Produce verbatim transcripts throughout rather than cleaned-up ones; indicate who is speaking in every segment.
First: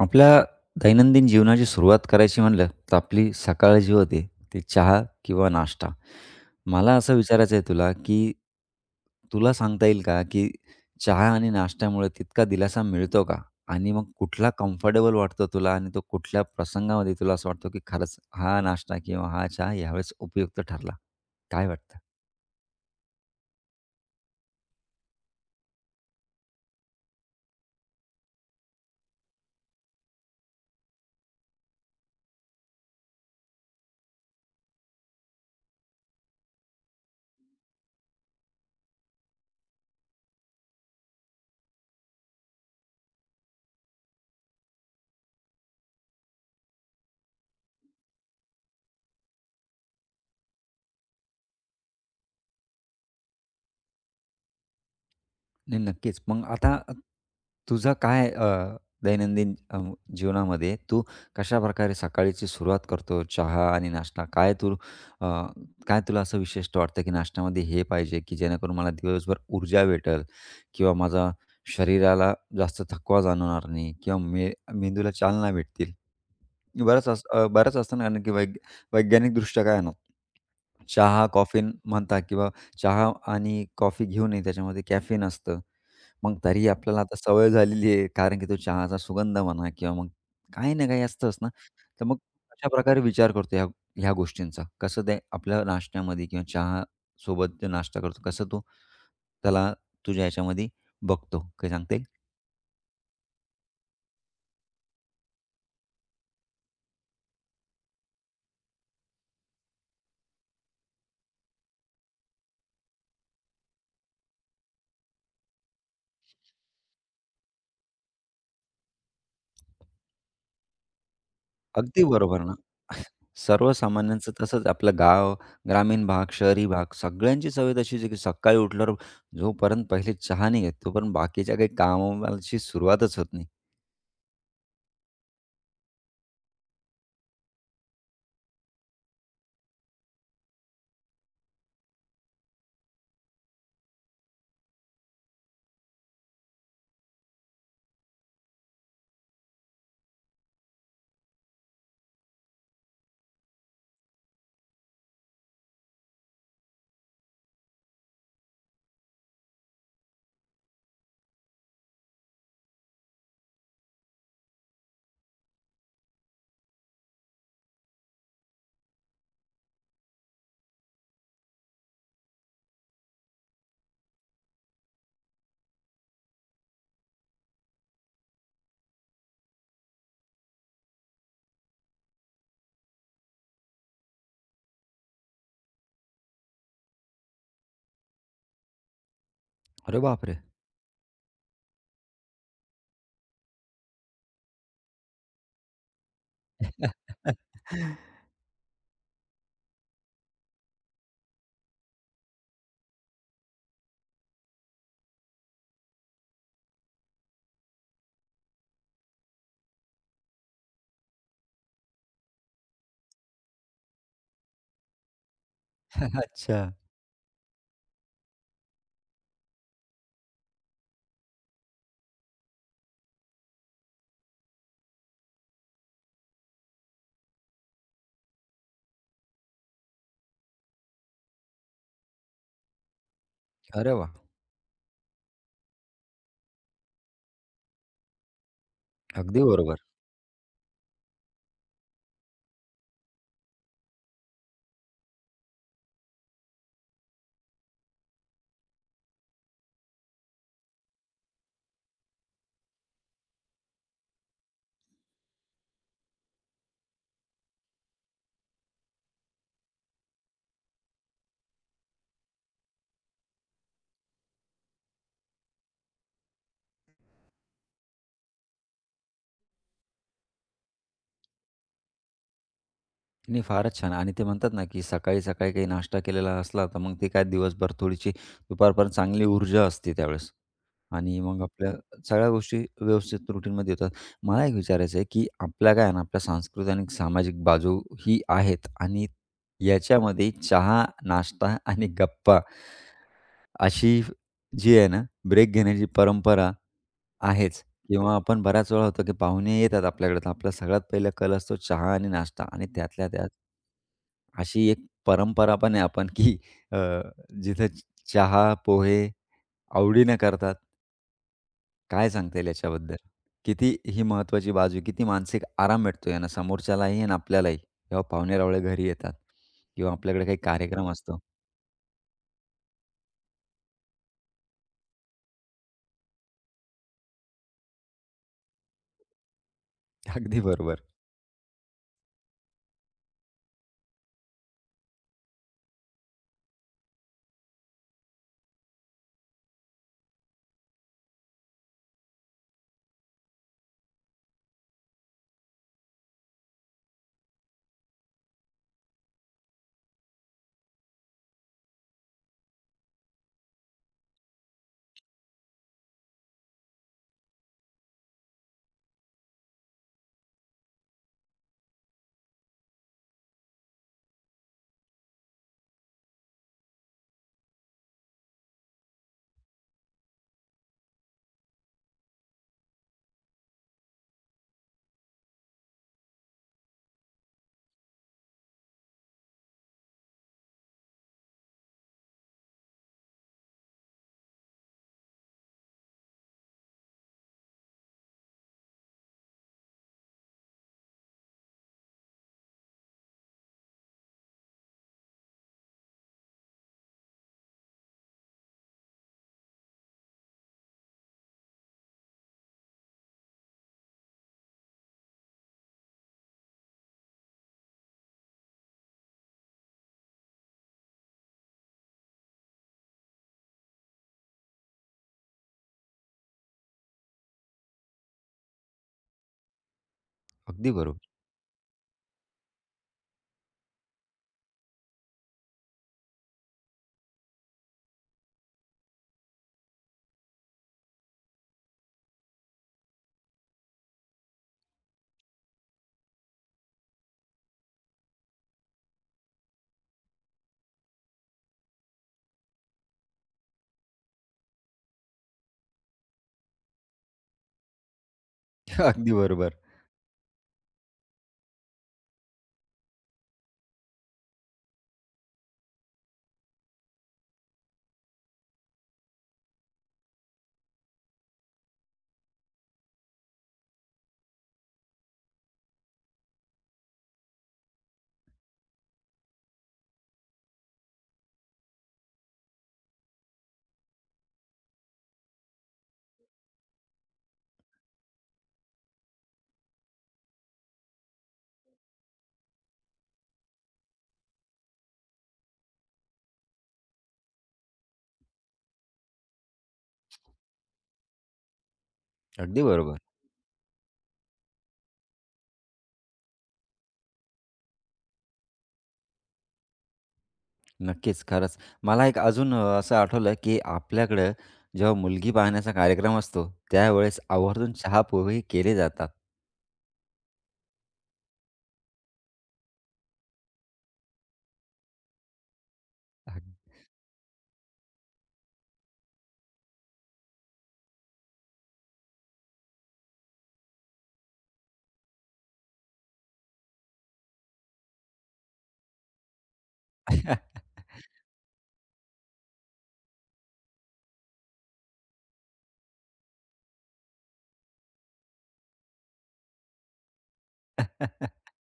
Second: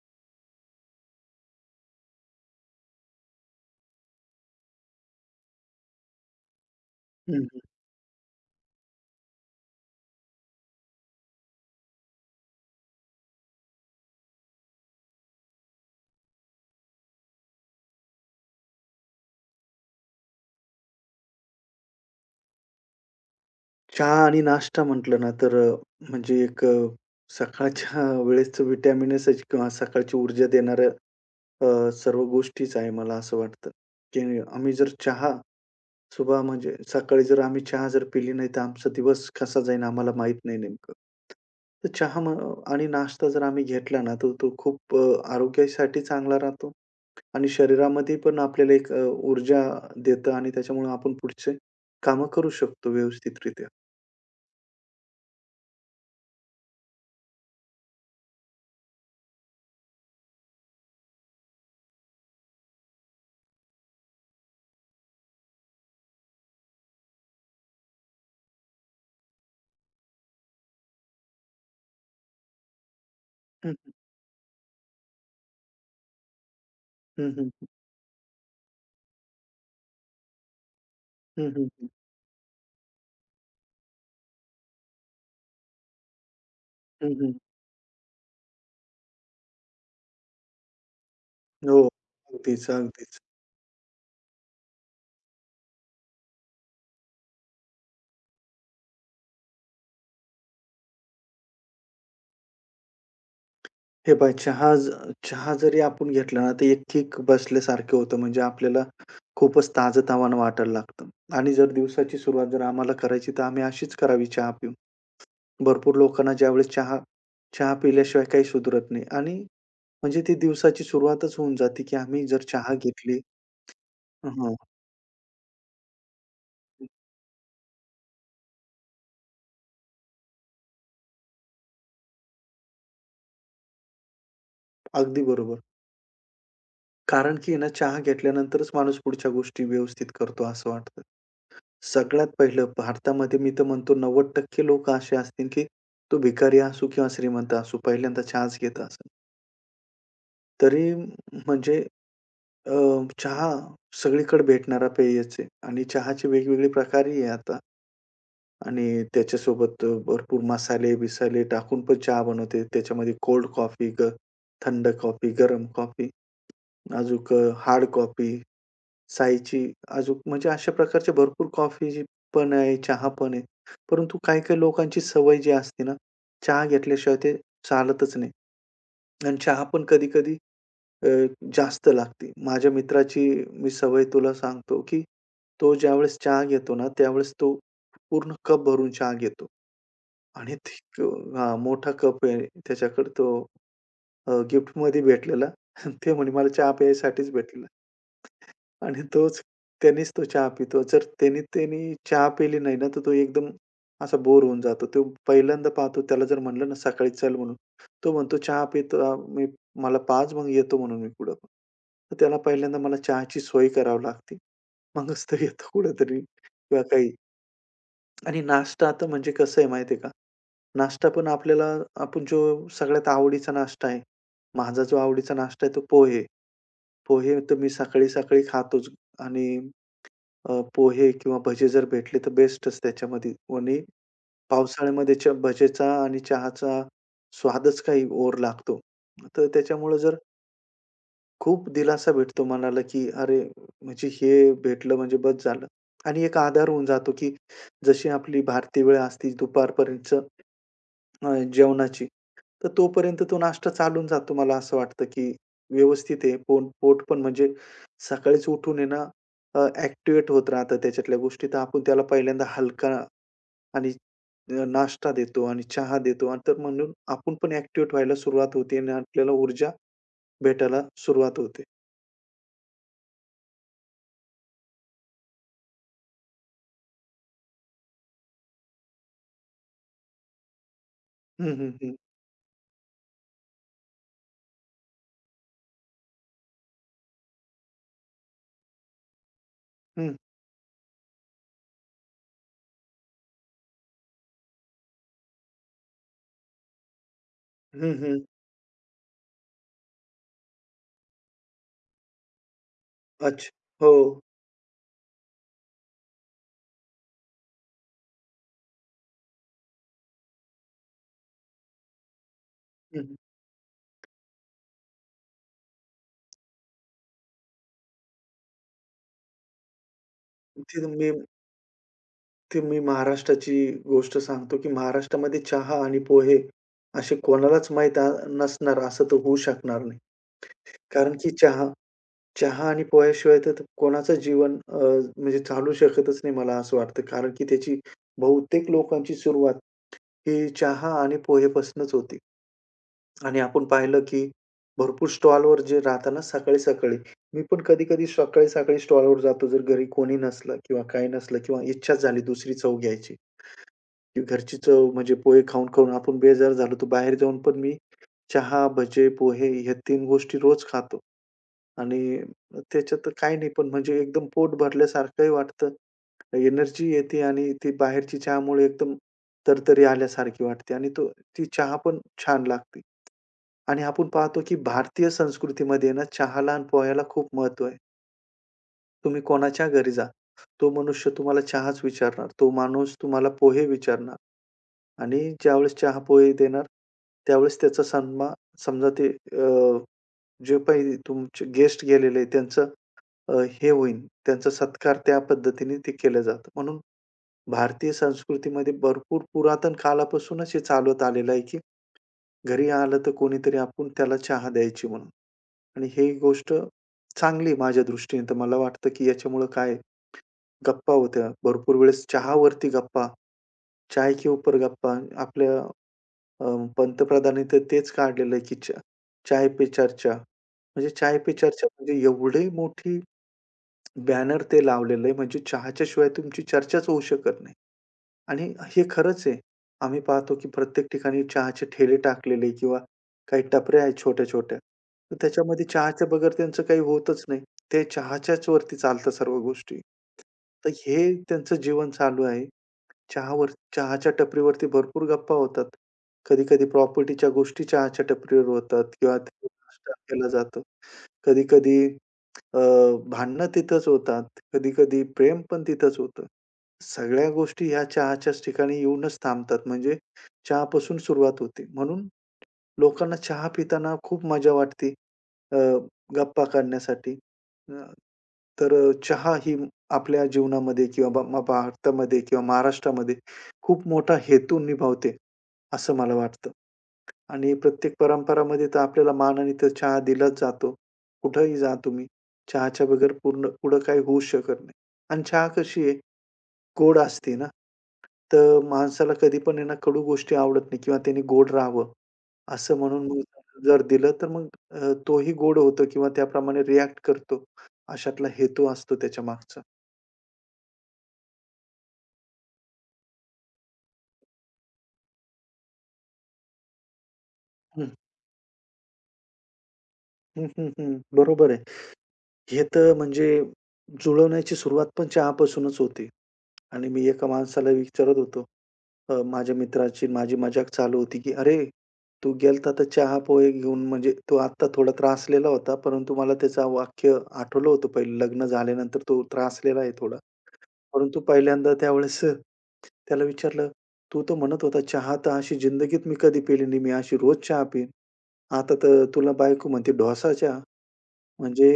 Speaker 1: आपल्या दैनंदिन जीवनाची सुरुवात करायची म्हणलं, तर आपली सकाळ जी होते, ती चहा किंवा नाश्ता. मला असं
Speaker 2: हं,
Speaker 1: विचारायचं आहे
Speaker 2: हं.
Speaker 1: तुला, की तुला सांगता येईल का, की चहा आणि नाश्त्यामुळे तितका दिलासा मिळतो का? आणि मग कुठला कम्फर्टेबल वाटतो तुला आणि तो कुठल्या प्रसंगामध्ये तुला असं वाटतं, की खरंच हा नाश्ता किंवा हा चहा यावेळेस उपयुक्त ठरला? काय वाटतं?
Speaker 2: चहा आणि नाश्ता म्हटलं ना, तर अ, म्हणजे एक अ, सकाळच्या वेळेसचं व्हिटॅमिनसच किंवा सकाळची ऊर्जा देणाऱ्या अ, सर्व गोष्टीच आहे मला असं वाटतं, की आम्ही जर चहा सुबह म्हणजे सकाळी जर आम्ही चहा जर पिली नाही, तर आमचा दिवस कसा जाईल आम्हाला माहीत नाही नेमकं. तर चहा म आणि नाश्ता जर आम्ही घेतला ना, तर तो खूप अ, आरोग्यासाठी चांगला राहतो आणि शरीरामध्ये पण आपल्याला एक अ, ऊर्जा देतं आणि त्याच्यामुळे आपण पुढचे कामं करू शकतो व्यवस्थितरित्या.
Speaker 1: नाही, नक्कीच. मग आता तुझा काय अ, दैनंदिन अ, जीवनामध्ये तू कशाप्रकारे सकाळची सुरुवात करतो? चहा आणि नाश्ता काय तू अ, काय तुला असं विशिष्ट वाटतं, की नाश्त्यामध्ये हे पाहिजे, की जेणेकरून मला दिवसभर ऊर्जा भेटेल किंवा माझा शरीराला जास्त थकवा जाणवणार नाही किंवा मे मेंदूला चालना भेटतील. बरंच अस
Speaker 2: हं,
Speaker 1: अ,
Speaker 2: हं.
Speaker 1: बरंच असतं ना, कारण की वैग वैज्ञानिकदृष्ट्या काय आहे ना, चहा,
Speaker 2: हं, हं,
Speaker 1: कॉफीन
Speaker 2: हं.
Speaker 1: म्हणतात किंवा चहा आणि कॉफी घेऊ नये, त्याच्यामध्ये कॅफीन असतं. मग तरी आपल्याला
Speaker 2: हं,
Speaker 1: आता
Speaker 2: हं.
Speaker 1: सवय झालेली आहे, कारण की तो चहाचा सुगंध म्हणा किंवा मग काही ना काही असतंच ना.
Speaker 2: हो.
Speaker 1: तर मग
Speaker 2: अगदीच,
Speaker 1: अशाप्रकारे
Speaker 2: अगदीच.
Speaker 1: विचार करतो ह्या ह्या गोष्टींचा. कसं ते आपल्या नाश्त्यामध्ये किंवा चहासोबत जो नाश्ता करतो, कसं तो त्याला तुझ्या ह्याच्यामध्ये बघतो. काय सांगता येईल?
Speaker 2: हे पहा चहा ज चहा जरी आपण घेतला ना, तर एक किक बसल्यासारखं होतं. म्हणजे आपल्याला खूपच ताजंतवानं वाटायला लागतं. आणि जर दिवसाची सुरुवात जर आम्हाला करायची, तर आम्ही अशीच करावी चहा पिऊन. भरपूर लोकांना ज्यावेळेस चहा चहा पिल्याशिवाय काही सुधरत नाही. आणि म्हणजे ती दिवसाची सुरुवातच होऊन जाते, की
Speaker 1: अगदी
Speaker 2: आम्ही
Speaker 1: बरोबर
Speaker 2: जर
Speaker 1: ना.
Speaker 2: चहा घेतली.
Speaker 1: सर्वसामान्यांचं
Speaker 2: हां.
Speaker 1: तसंच आपलं गाव, ग्रामीण भाग, शहरी भाग सगळ्यांची सवय तशीच आहे, की सकाळी उठल्यावर जोपर्यंत पहिले चहा नाही घेत, तोपर्यंत बाकीच्या काही कामाची सुरुवातच होत नाही.
Speaker 2: अगदी बरोबर. कारण की आहे ना, चहा घेतल्यानंतरच माणूस पुढच्या गोष्टी व्यवस्थित करतो असं वाटतं. सगळ्यात पहिलं भारतामध्ये मी तर म्हणतो नव्वद टक्के लोकं असे असतील, की तो भिकारी असो किंवा श्रीमंत असो, पहिल्यांदा चहाच घेत असेल. तरी म्हणजे अ, चहा सगळीकडे भेटणारा पेयच आहे आणि चहाचे वेगवेगळे प्रकारही आहे आता आणि त्याच्यासोबत भरपूर मसाले-बिसाले टाकून पण चहा बनवते. त्याच्यामध्ये कोल्ड कॉफी, ग थंड कॉफी, गरम कॉफी, अजूक हार्ड कॉफी. सायची, अजून म्हणजे अशा प्रकारच्या भरपूर कॉफी पण आहे, चहा पण आहे. परंतु काही-काही लोकांची सवय जी असते ना, चहा घेतल्याशिवाय ते चालतच नाही. आणि चहा पण कधी-कधी अ, जास्त लागते. माझ्या मित्राची मी सवय तुला सांगतो, की तो ज्यावेळेस चहा घेतो ना, त्यावेळेस तो पूर्ण कप भरून चहा घेतो.
Speaker 1: अरे बापरे!
Speaker 2: आणि ते हां, मोठा कप आहे त्याच्याकडे तो अ, गिफ्टमध्ये भेटलेला. ते म्हणे, "मला चहा प्यायसाठीच भेटलेला." आणि तोच त्यानेच तो चहा पितो. जर त्याने त्याने चहा पिली नाही ना, तर तो एकदम असा बोर होऊन जातो. तो पहिल्यांदा पाहतो त्याला जर म्हटलं ना, सकाळी चल म्हणून, तो म्हणतो चहा पितो अ, मी मला पाच मग येतो म्हणून मी पुढं. तर त्याला पहिल्यांदा मला चहाची सोय करावी लागते. मगच तो येतो कुठेतरी
Speaker 1: अच्छा.
Speaker 2: किंवा काही. आणि नाश्ता आता म्हणजे कसं आहे माहिती का? नाश्ता पण आपल्याला आपण जो सगळ्यात आवडीचा नाश्ता आहे. माझा जो आवडीचा नाश्ता आहे तो पोहे. पोहे तर मी सकाळी-सकाळी खातोच आणि अ, पोहे किंवा भजे जर भेटले तर बेस्टच त्याच्यामध्ये आणि
Speaker 1: अरे वाह!
Speaker 2: पावसाळ्यामध्ये च भजेचा आणि चहाचा स्वादच काही ओर लागतो.
Speaker 1: अगदी
Speaker 2: तर
Speaker 1: बरोबर.
Speaker 2: त्याच्यामुळे जर खूप दिलासा भेटतो मनाला, की अरे, म्हणजे हे भेटलं म्हणजे बस झालं आणि एक आधार होऊन जातो, की जशी आपली भारतीय वेळ असते दुपारपर्यंत अ, जेवणाची. तर तोपर्यंत तो नाश्ता चालून जातो मला असं वाटतं, की व्यवस्थित आहे. पोट पोट पण म्हणजे सकाळीच उठून आहे ना अ, ॲक्टिव्हेट होत राहतं त्याच्यातल्या गोष्टी. तर आपण त्याला पहिल्यांदा हलका आणि अ, नाश्ता देतो आणि चहा देतो आणि तर म्हणून आपण पण ॲक्टिव्हेट व्हायला सुरुवात होते आणि आपल्याला ऊर्जा भेटायला सुरुवात होते.
Speaker 1: नाही, फारच छान आणि ते म्हणतात ना, की सकाळी, सकाळी काही नाश्ता केलेला असला, तर मग ते काय दिवसभर थोडीशी दुपारपर्यंत चांगली ऊर्जा असते त्यावेळेस आणि मग
Speaker 2: हं, हं,
Speaker 1: आपल्या
Speaker 2: हं.
Speaker 1: सगळ्या गोष्टी व्यवस्थित रुटीनमध्ये येतात. मला एक विचारायचं आहे, की आपल्या काय आहे ना, आपल्या सांस्कृतिक आणि सामाजिक बाजू ही आहेत आणि
Speaker 2: हं.
Speaker 1: याच्यामध्ये चहा, नाश्ता आणि गप्पा अशी जी आहे ना, ब्रेक घेण्याची परंपरा आहेच
Speaker 2: हं,
Speaker 1: किंवा
Speaker 2: हं.
Speaker 1: आपण बऱ्याच वेळा होतो की पाहुणे येतात आपल्याकडे, तर आपला सगळ्यात पहिला कल असतो चहा आणि नाश्ता आणि त्यातल्या त्यात
Speaker 2: अच्छा. हो.
Speaker 1: अशी एक परंपरा पण आहे आपण की अ, जिथं चहा, पोहे आवडीनं करतात. काय सांगता येईल याच्याबद्दल?
Speaker 2: हं,
Speaker 1: किती ही महत्त्वाची बाजू आहे, किती मानसिक आराम भेटतो यानं समोरच्यालाही आणि आपल्यालाही जेव्हा पाहुणे-रावळे घरी येतात किंवा आपल्याकडे काही कार्यक्रम
Speaker 2: तिथं मी
Speaker 1: असतो.
Speaker 2: ते मी महाराष्ट्राची गोष्ट सांगतो, की महाराष्ट्रामध्ये चहा आणि पोहे असे कोणालाच माहीत अ, नसणार असं तर होऊ शकणार नाही.
Speaker 1: अगदी बरोबर,
Speaker 2: कारण की चहा चहा आणि पोह्याशिवाय तर कोणाचं जीवन अ, म्हणजे चालू शकतच नाही मला असं वाटतं. कारण की त्याची बहुतेक लोकांची सुरुवात ही चहा आणि पोहेपासूनच होती. आणि आपण पाहिलं, की भरपूर स्टॉलवर जे राहतात सकाळी-सकाळी. मी पण कधी-कधी सकाळी-सकाळी स्टॉलवर जातो जर घरी कोणी नसलं किंवा काही नसलं किंवा इच्छाच झाली दुसरी चव घ्यायची. की घरची चव म्हणजे पोहे खाऊन-खाऊन आपण बेजार झालो, तर बाहेर जाऊन पण मी चहा, भजे, पोहे ह्या तीन गोष्टी रोज खातो. आणि त्याच्यात काही नाही, पण म्हणजे एकदम पोट भरल्यासारखंही वाटतं. एनर्जी येते आणि ती बाहेरची चहामुळे एकदम तरतरी आल्यासारखी वाटते आणि तो ती चहा पण छान लागते. आणि आपण पाहतो, की भारतीय संस्कृतीमध्ये ना चहाला आणि पोह्याला खूप महत्त्व आहे. तुम्ही कोणाच्या घरी जा, तो मनुष्य तुम्हाला चहाच विचारणार, तो माणूस तुम्हाला पोहे विचारणार. आणि ज्यावेळेस चहा-पोहे देणार, त्यावेळेस त्याचा सन्मान समजा ते अ, जे काही तुमचे गेस्ट गेलेले आहेत त्यांचं अ, हे होईल, त्यांचा सत्कार त्या पद्धतीने ते केलं जातं. म्हणून भारतीय संस्कृतीमध्ये भरपूर पुरातन कालापासूनच हे चालवत आलेलं आहे, की घरी आलं तर कोणीतरी आपण त्याला चहा द्यायची म्हणून. आणि ही गोष्ट चांगली आहे माझ्या दृष्टीने. तर मला वाटतं, की याच्यामुळं काय गप्पा होत्या. भरपूर वेळेस चहावरती गप्पा, चाय के ऊपर गप्पा आपल्या अ, पंतप्रधानांनी तर तेच काढलेलं आहे, की च चाय पे चर्चा.
Speaker 1: अगदी
Speaker 2: म्हणजे
Speaker 1: बरोबर,
Speaker 2: चाय पे चर्चा म्हणजे एवढी मोठी बॅनर ते लावलेलं आहे, म्हणजे चहाच्या शिवाय तुमची चर्चाच होऊ शकत नाही. आणि हे खरंच आहे. आम्ही पाहतो, की प्रत्येक ठिकाणी चहाचे ठेले टाकलेले किंवा काही टपऱ्या आहेत छोट्या-छोट्या. तर त्याच्यामध्ये चहाच्या बगैर त्यांचं काही होतच नाही. ते चहाच्याच वरती चालतं सर्व गोष्टी. तर हे त्यांचं जीवन चालू आहे. चहावर चहाच्या टपरीवरती भरपूर गप्पा होतात. कधी-कधी प्रॉपर्टीच्या गोष्टी चहाच्या टपरीवर होतात
Speaker 1: अगदी
Speaker 2: किंवा तिथे
Speaker 1: बरोबर,
Speaker 2: नाश्ता केला जातो. कधी-कधी अ, भांडणं तिथंच होतात. कधी-कधी प्रेम पण तिथंच होतं. सगळ्या गोष्टी ह्या चहाच्याच ठिकाणी येऊनच थांबतात. म्हणजे चहापासून सुरुवात होते. म्हणून लोकांना चहा पिताना खूप मजा वाटते अ, गप्पा काढण्यासाठी. अ, तर अ, चहा ही आपल्या जीवनामध्ये किंवा भ म भारतामध्ये किंवा महाराष्ट्रामध्ये खूप मोठा हेतू निभावते, असं मला वाटतं. आणि प्रत्येक परंपरामध्ये तर आपल्याला मानाने तर चहा दिलाच जातो. कुठेही जा तुम्ही, चहाच्या बगैर पूर्ण पुढं काही होऊ शकत नाही. आणि चहा कशी आहे, गोड असते ना. तर माणसाला कधी पण आहे ना कडू गोष्टी आवडत नाही किंवा त्याने गोड राहावं,
Speaker 1: अगदी
Speaker 2: असं
Speaker 1: बरोबर.
Speaker 2: म्हणून मग जर दिलं तर मग अ, तोही गोड होतो किंवा त्याप्रमाणे रिएक्ट करतो. अशातला हेतू असतो त्याच्यामागचा.
Speaker 1: नक्कीच, खरंच. मला एक अजून अ, असं आठवलं, की आपल्याकडं जेव्हा मुलगी पाहण्याचा कार्यक्रम असतो, त्यावेळेस आवर्जून
Speaker 2: हं,
Speaker 1: चहा-पोहे केले जातात.
Speaker 2: हं, हं, हं. बरोबर आहे. हे तर म्हणजे जुळवण्याची सुरुवात पण चहापासूनच होते.
Speaker 1: अगदी
Speaker 2: आणि मी एका माणसाला विचारत होतो. अ, माझ्या मित्राची माझी मजाक चालू होती, की "अरे, तू गेलता तर चहा-पोहे घेऊन म्हणजे तो आत्ता थोडा त्रासलेला होता, परंतु मला त्याचं वाक्य आठवलं होतं पहिलं लग्न झाल्यानंतर तो त्रासलेला आहे थोडा." परंतु पहिल्यांदा त्यावेळेस अ, त्याला विचारलं, "तू तर म्हणत होता चहा तर अशी जिंदगीत मी कधी पेली नाही. मी अशी रोज चहा पीईन. आता तर तुला बायको म्हणते ढोसा चहा." म्हणजे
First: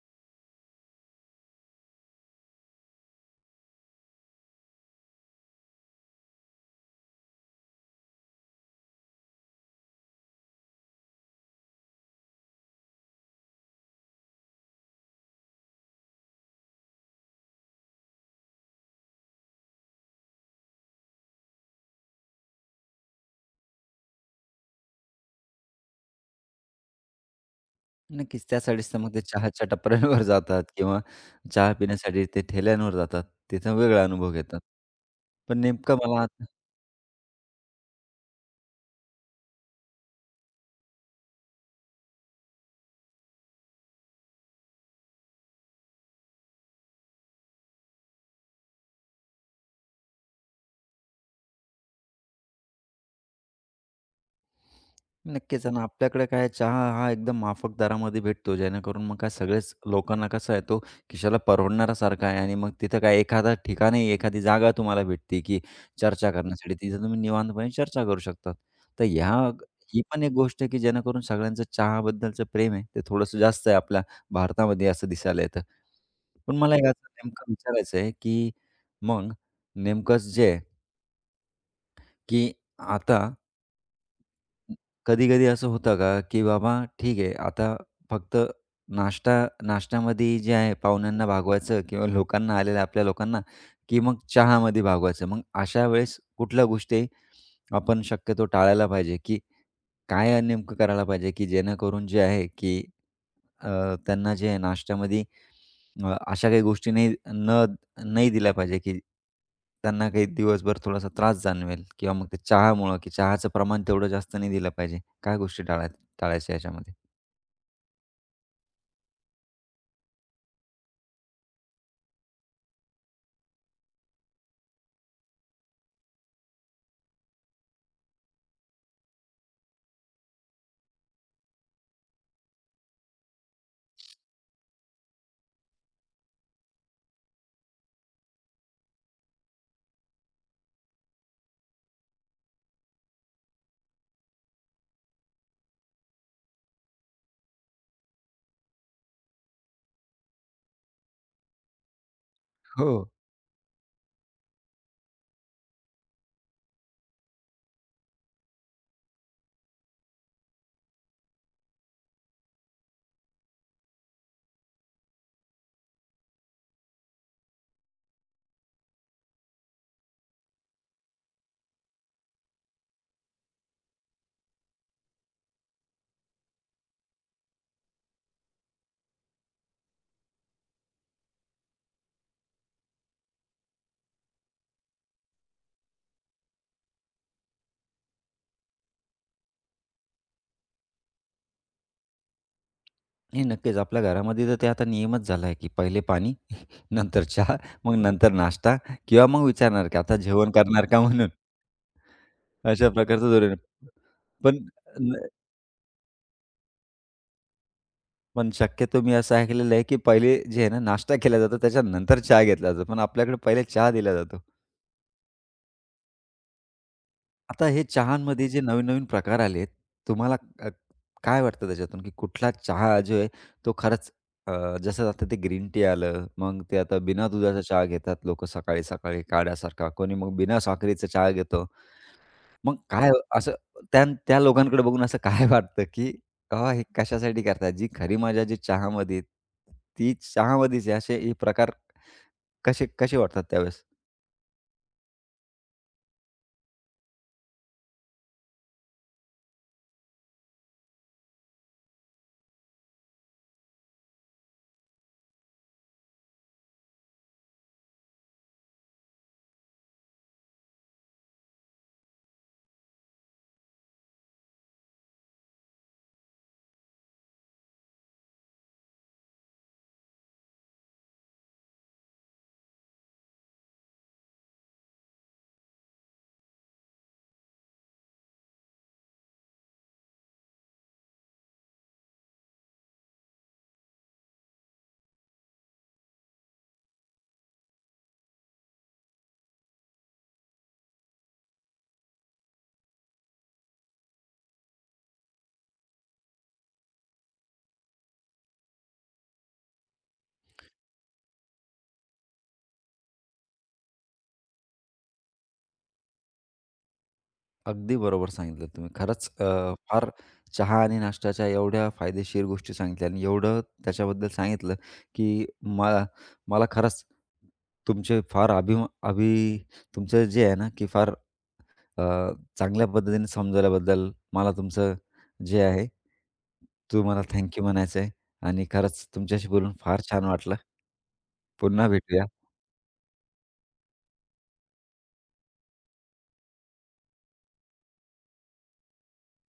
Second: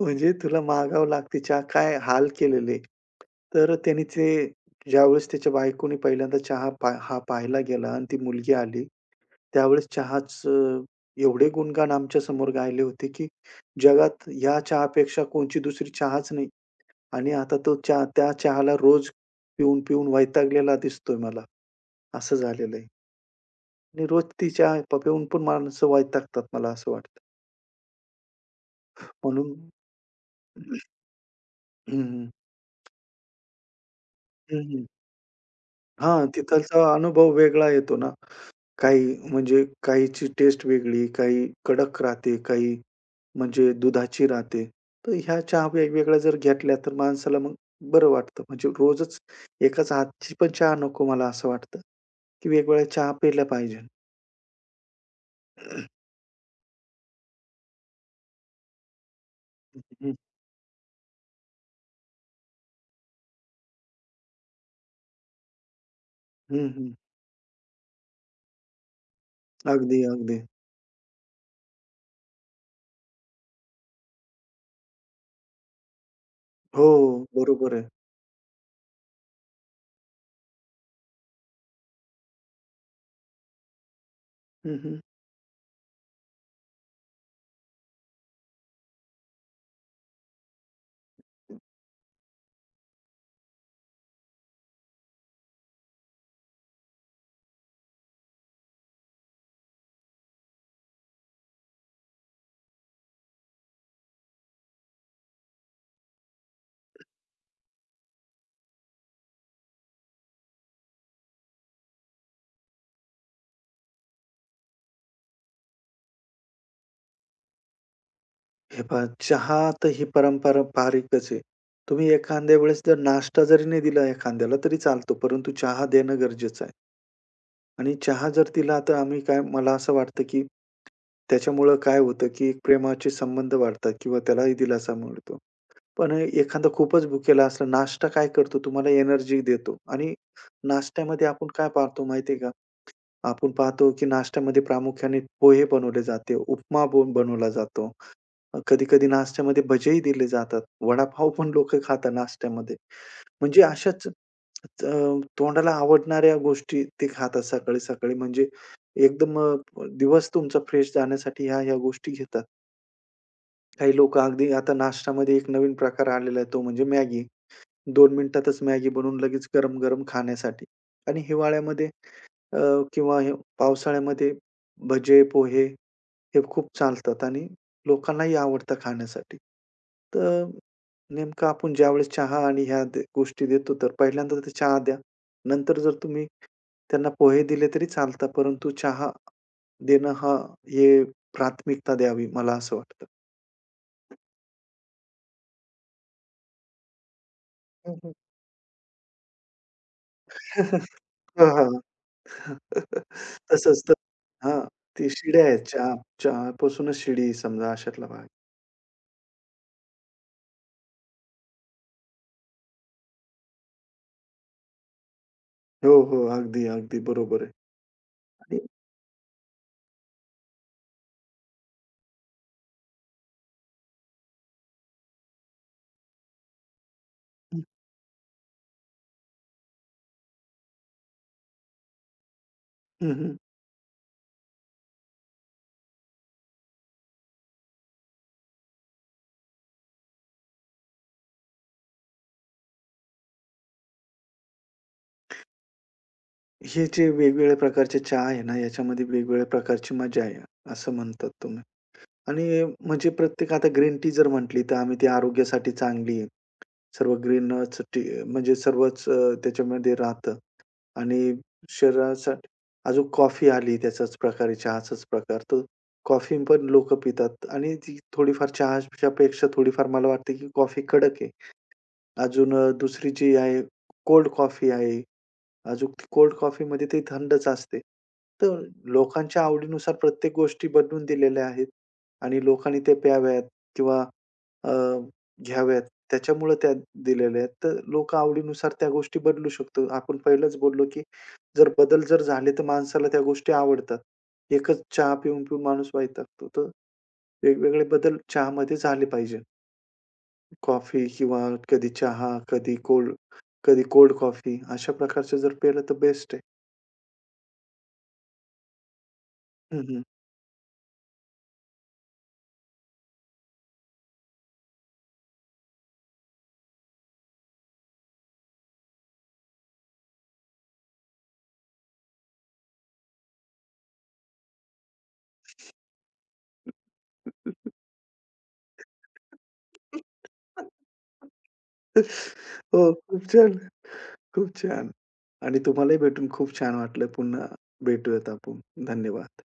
Speaker 2: म्हणजे तुला मागावं लागते चहा. काय हाल केलेले. तर त्याने ते ज्यावेळेस त्याच्या बायकोने पहिल्यांदा चहा पा हा पाहायला गेला आणि ती मुलगी आली. त्यावेळेस चहाचं एवढे गुणगान आमच्यासमोर गायले होते, की जगात या चहापेक्षा कोणची दुसरी चहाच नाही आणि आता तो चहा त्या चहाला रोज पिऊन-पिऊन वैतागलेला दिसतोय मला. असं झालेलं आहे आणि रोज ती चहा प पिऊन पण माणसं वैतागतात मला असं वाटतं.
Speaker 1: नक्कीच. त्यासाठीच तर मग ते
Speaker 2: म्हणून
Speaker 1: चहाच्या टपऱ्यांवर जातात किंवा चहा
Speaker 2: हं,
Speaker 1: पिण्यासाठी
Speaker 2: हं.
Speaker 1: ते ठेल्यांवर जातात. तिथं वेगळा अनुभव घेतात. पण नेमकं
Speaker 2: हां,
Speaker 1: मला
Speaker 2: तिथलचा अनुभव वेगळा येतो ना. काही म्हणजे काहीची टेस्ट वेगळी, काही कडक राहते, काही म्हणजे दुधाची राहते. तर ह्या चहा वेगवेगळ्या जर घेतल्या तर माणसाला मग बरं वाटतं. म्हणजे रोजच एकाच हातची पण चहा नको मला असं वाटतं, की वेगवेगळ्या चहा प्यायला पाहिजे.
Speaker 1: नक्कीच आणि
Speaker 2: हं,
Speaker 1: आपल्याकडे काय चहा हा एकदम माफक दरामध्ये भेटतो जेणेकरून मग काय सगळेच लोकांना कसं आहे तो खिशाला परवडणारासारखा आहे आणि मग तिथं काय एखादा ठिकाणी एखादी जागा तुम्हाला भेटते की चर्चा
Speaker 2: हं,
Speaker 1: करण्यासाठी
Speaker 2: हं.
Speaker 1: तिथं तुम्ही निवांतपणे चर्चा करू शकतात. तर ह्या
Speaker 2: अगदी,
Speaker 1: ही पण एक
Speaker 2: अगदी.
Speaker 1: गोष्ट आहे की जेणेकरून सगळ्यांचं चहाबद्दलचं प्रेम आहे ते थोडंसं जास्त आहे आपल्या भारतामध्ये असं दिसायला येतं. पण मला
Speaker 2: हो,
Speaker 1: याचं नेमकं
Speaker 2: बरोबर आहे.
Speaker 1: विचारायचं आहे की मग नेमकंच जे आहे की आता
Speaker 2: हं, हं.
Speaker 1: कधी-कधी असं होतं का, की बाबा ठीक आहे, आता फक्त नाश्ता नाश्त्यामध्ये जे आहे पाहुण्यांना भागवायचं किंवा लोकांना आलेल्या आपल्या लोकांना, की मग चहामध्ये भागवायचं. मग अशा वेळेस कुठल्या गोष्टी आपण शक्यतो टाळायला पाहिजे, की काय नेमकं करायला पाहिजे, की जेणेकरून जे आहे, की अ, त्यांना जे आहे नाश्त्यामध्ये अ, अशा काही गोष्टी नाही न नाही दिला पाहिजे, की त्यांना काही दिवसभर थोडासा त्रास जाणवेल किंवा मग ते चहामुळं, की चहाचं प्रमाण तेवढं जास्त नाही दिलं पाहिजे. काय गोष्टी टाळा टाळायच्या याच्यामध्ये?
Speaker 2: हे पहा, चहा तर ही परंपरा पारिकच आहे. तुम्ही एखाद्या वेळेस जर नाश्ता जरी नाही दिला एखाद्याला तरी चालतो, परंतु चहा देणं गरजेचं आहे. आणि चहा जर दिला तर आम्ही काय मला असं वाटतं, की त्याच्यामुळं काय होतं, की एक प्रेमाचे संबंध वाढतात किंवा त्यालाही दिलासा मिळतो. पण एखादा खूपच भुकेला असला नाश्ता काय करतो तुम्हाला एनर्जी देतो आणि नाश्त्यामध्ये आपण काय पाहतो माहिती का? आपण पाहतो, की नाश्त्यामध्ये प्रामुख्याने पोहे बनवले जाते, उपमा बो बनवला जातो. कधी-कधी नाश्त्यामध्ये भजेही दिले जातात. वडापाव पण लोकं खातात नाश्त्यामध्ये.
Speaker 1: हो.
Speaker 2: म्हणजे अशाच अ, तोंडाला आवडणाऱ्या गोष्टी ते खातात सकाळी-सकाळी. म्हणजे एकदम अ, दिवस तुमचा फ्रेश जाण्यासाठी ह्या-ह्या गोष्टी घेतात. काही लोकं अगदी आता नाश्त्यामध्ये एक नवीन प्रकार आलेला आहे तो म्हणजे मॅगी. दोन मिनिटातच मॅगी बनवून लगेच गरम-गरम खाण्यासाठी आणि हिवाळ्यामध्ये अ, किंवा हे पावसाळ्यामध्ये भजे, पोहे हे खूप चालतात आणि लोकांनाही आवडतं खाण्यासाठी. तर नेमकं आपण ज्यावेळेस चहा आणि ह्या द गोष्टी देतो, तर पहिल्यांदा तर चहा द्या. नंतर जर तुम्ही त्यांना पोहे दिले तरी चालतात, परंतु चहा देणं हा हे प्राथमिकता द्यावी, मला असं वाटतं.
Speaker 1: नाही, नक्कीच. आपल्या घरामध्ये तर ते आता नियमच झाला आहे, की पहिले पाणी, नंतर चहा,
Speaker 2: हं,
Speaker 1: मग
Speaker 2: हं.
Speaker 1: नंतर नाश्ता किंवा मग विचारणार, की आता जेवण करणार का म्हणून?
Speaker 2: हां,
Speaker 1: अशा प्रकारचं धोरण आहे.
Speaker 2: तसंच तर
Speaker 1: पण
Speaker 2: हां, ते
Speaker 1: न
Speaker 2: शिड्या आहेत. चहा चहापासूनच शिडी समजा अशातला भाग.
Speaker 1: पण शक्यतो मी असं ऐकलेलं आहे, की पहिले जे आहे ना नाश्ता केला जातो, त्याच्यानंतर चहा घेतला जातो. पण आपल्याकडे पहिले चहा दिला जातो.
Speaker 2: हो, हो. अगदी, अगदी बरोबर आहे.
Speaker 1: आता हे चहामध्ये
Speaker 2: आणि
Speaker 1: जे नवीन-नवीन प्रकार आलेत, तुम्हाला अ, काय वाटतं त्याच्यातून, की कुठला चहा जो आहे तो खरंच अ, जसं आता ते ग्रीन टी आलं, मग ते आता बिना दुधाचा
Speaker 2: हं,
Speaker 1: चहा घेतात लोकं सकाळी-सकाळी काढ्यासारखा, कोणी मग बिना साखरेचा चहा घेतं. मग काय
Speaker 2: हं, हं.
Speaker 1: असं त्या त्या लोकांकडे बघून असं काय वाटतं, की "अहो, हे कशासाठी करतात? जी खरी मजा जी चहामध्ये आहे, ती चहामध्येच आहे." असे हे प्रकार कसे कसे वाटतात त्यावेळेस?
Speaker 2: हे जे वेगवेगळ्या प्रकारचे चहा आहे ना, याच्यामध्ये वेगवेगळ्या प्रकारची मजा आहे, असं म्हणतात तुम्ही. आणि म्हणजे प्रत्येक आता ग्रीन टी जर म्हटली, तर आम्ही ती आरोग्यासाठी चांगली आहे. सर्व ग्रीनच टी म्हणजे सर्वच अ, त्याच्यामध्ये राहतं आणि शरीरासाठी अजून कॉफी आली त्याचाच प्रकार आहे, चहाचाच प्रकार. तर कॉफी पण लोकं पितात आणि ती थोडीफार चहाच्यापेक्षा थोडीफार मला वाटतं, की कॉफी कडक आहे. अजून अ, दुसरी जी आहे कोल्ड कॉफी आहे. अजून ती कोल्ड कॉफीमध्ये ती थंडच असते. तर लोकांच्या आवडीनुसार प्रत्येक गोष्टी बनवून दिलेल्या आहेत आणि लोकांनी ते प्याव्यात किंवा अ, घ्याव्यात त्याच्यामुळे त्या दिलेल्या आहेत. तर लोकं आवडीनुसार त्या गोष्टी बदलू शकतो. आपण पहिलंच बोललो, की जर बदल जर झाले तर माणसाला त्या गोष्टी आवडतात. एकच चहा पिऊन-पिऊन माणूस वैतागतो. तर वेगवेगळे बदल चहामध्ये झाले पाहिजे. कॉफी किंवा कधी चहा, कधी कोल्ड कधी कोल्ड कॉफी अशा प्रकारचं जर पेलं तर बेस्ट आहे.
Speaker 1: अगदी बरोबर सांगितलं तुम्ही. खरंच अ,
Speaker 2: हं, हं.
Speaker 1: फार चहा आणि नाश्त्याच्या एवढ्या फायदेशीर गोष्टी सांगितल्या आणि एवढं त्याच्याबद्दल सांगितलं, की मला मला खरंच तुमचे फार अभिमा अभि तुमचं जे आहे ना, की फार अ, चांगल्या पद्धतीने समजवल्याबद्दल मला तुमचं जे आहे, तुम्हाला थँक म्हणायचं आहे आणि खरंच तुमच्याशी बोलून फार छान वाटलं. पुन्हा भेटूया.
Speaker 2: हो, खूप छान, खूप छान. आणि तुम्हालाही भेटून खूप छान वाटलं. पुन्हा भेटूयात आपण. धन्यवाद.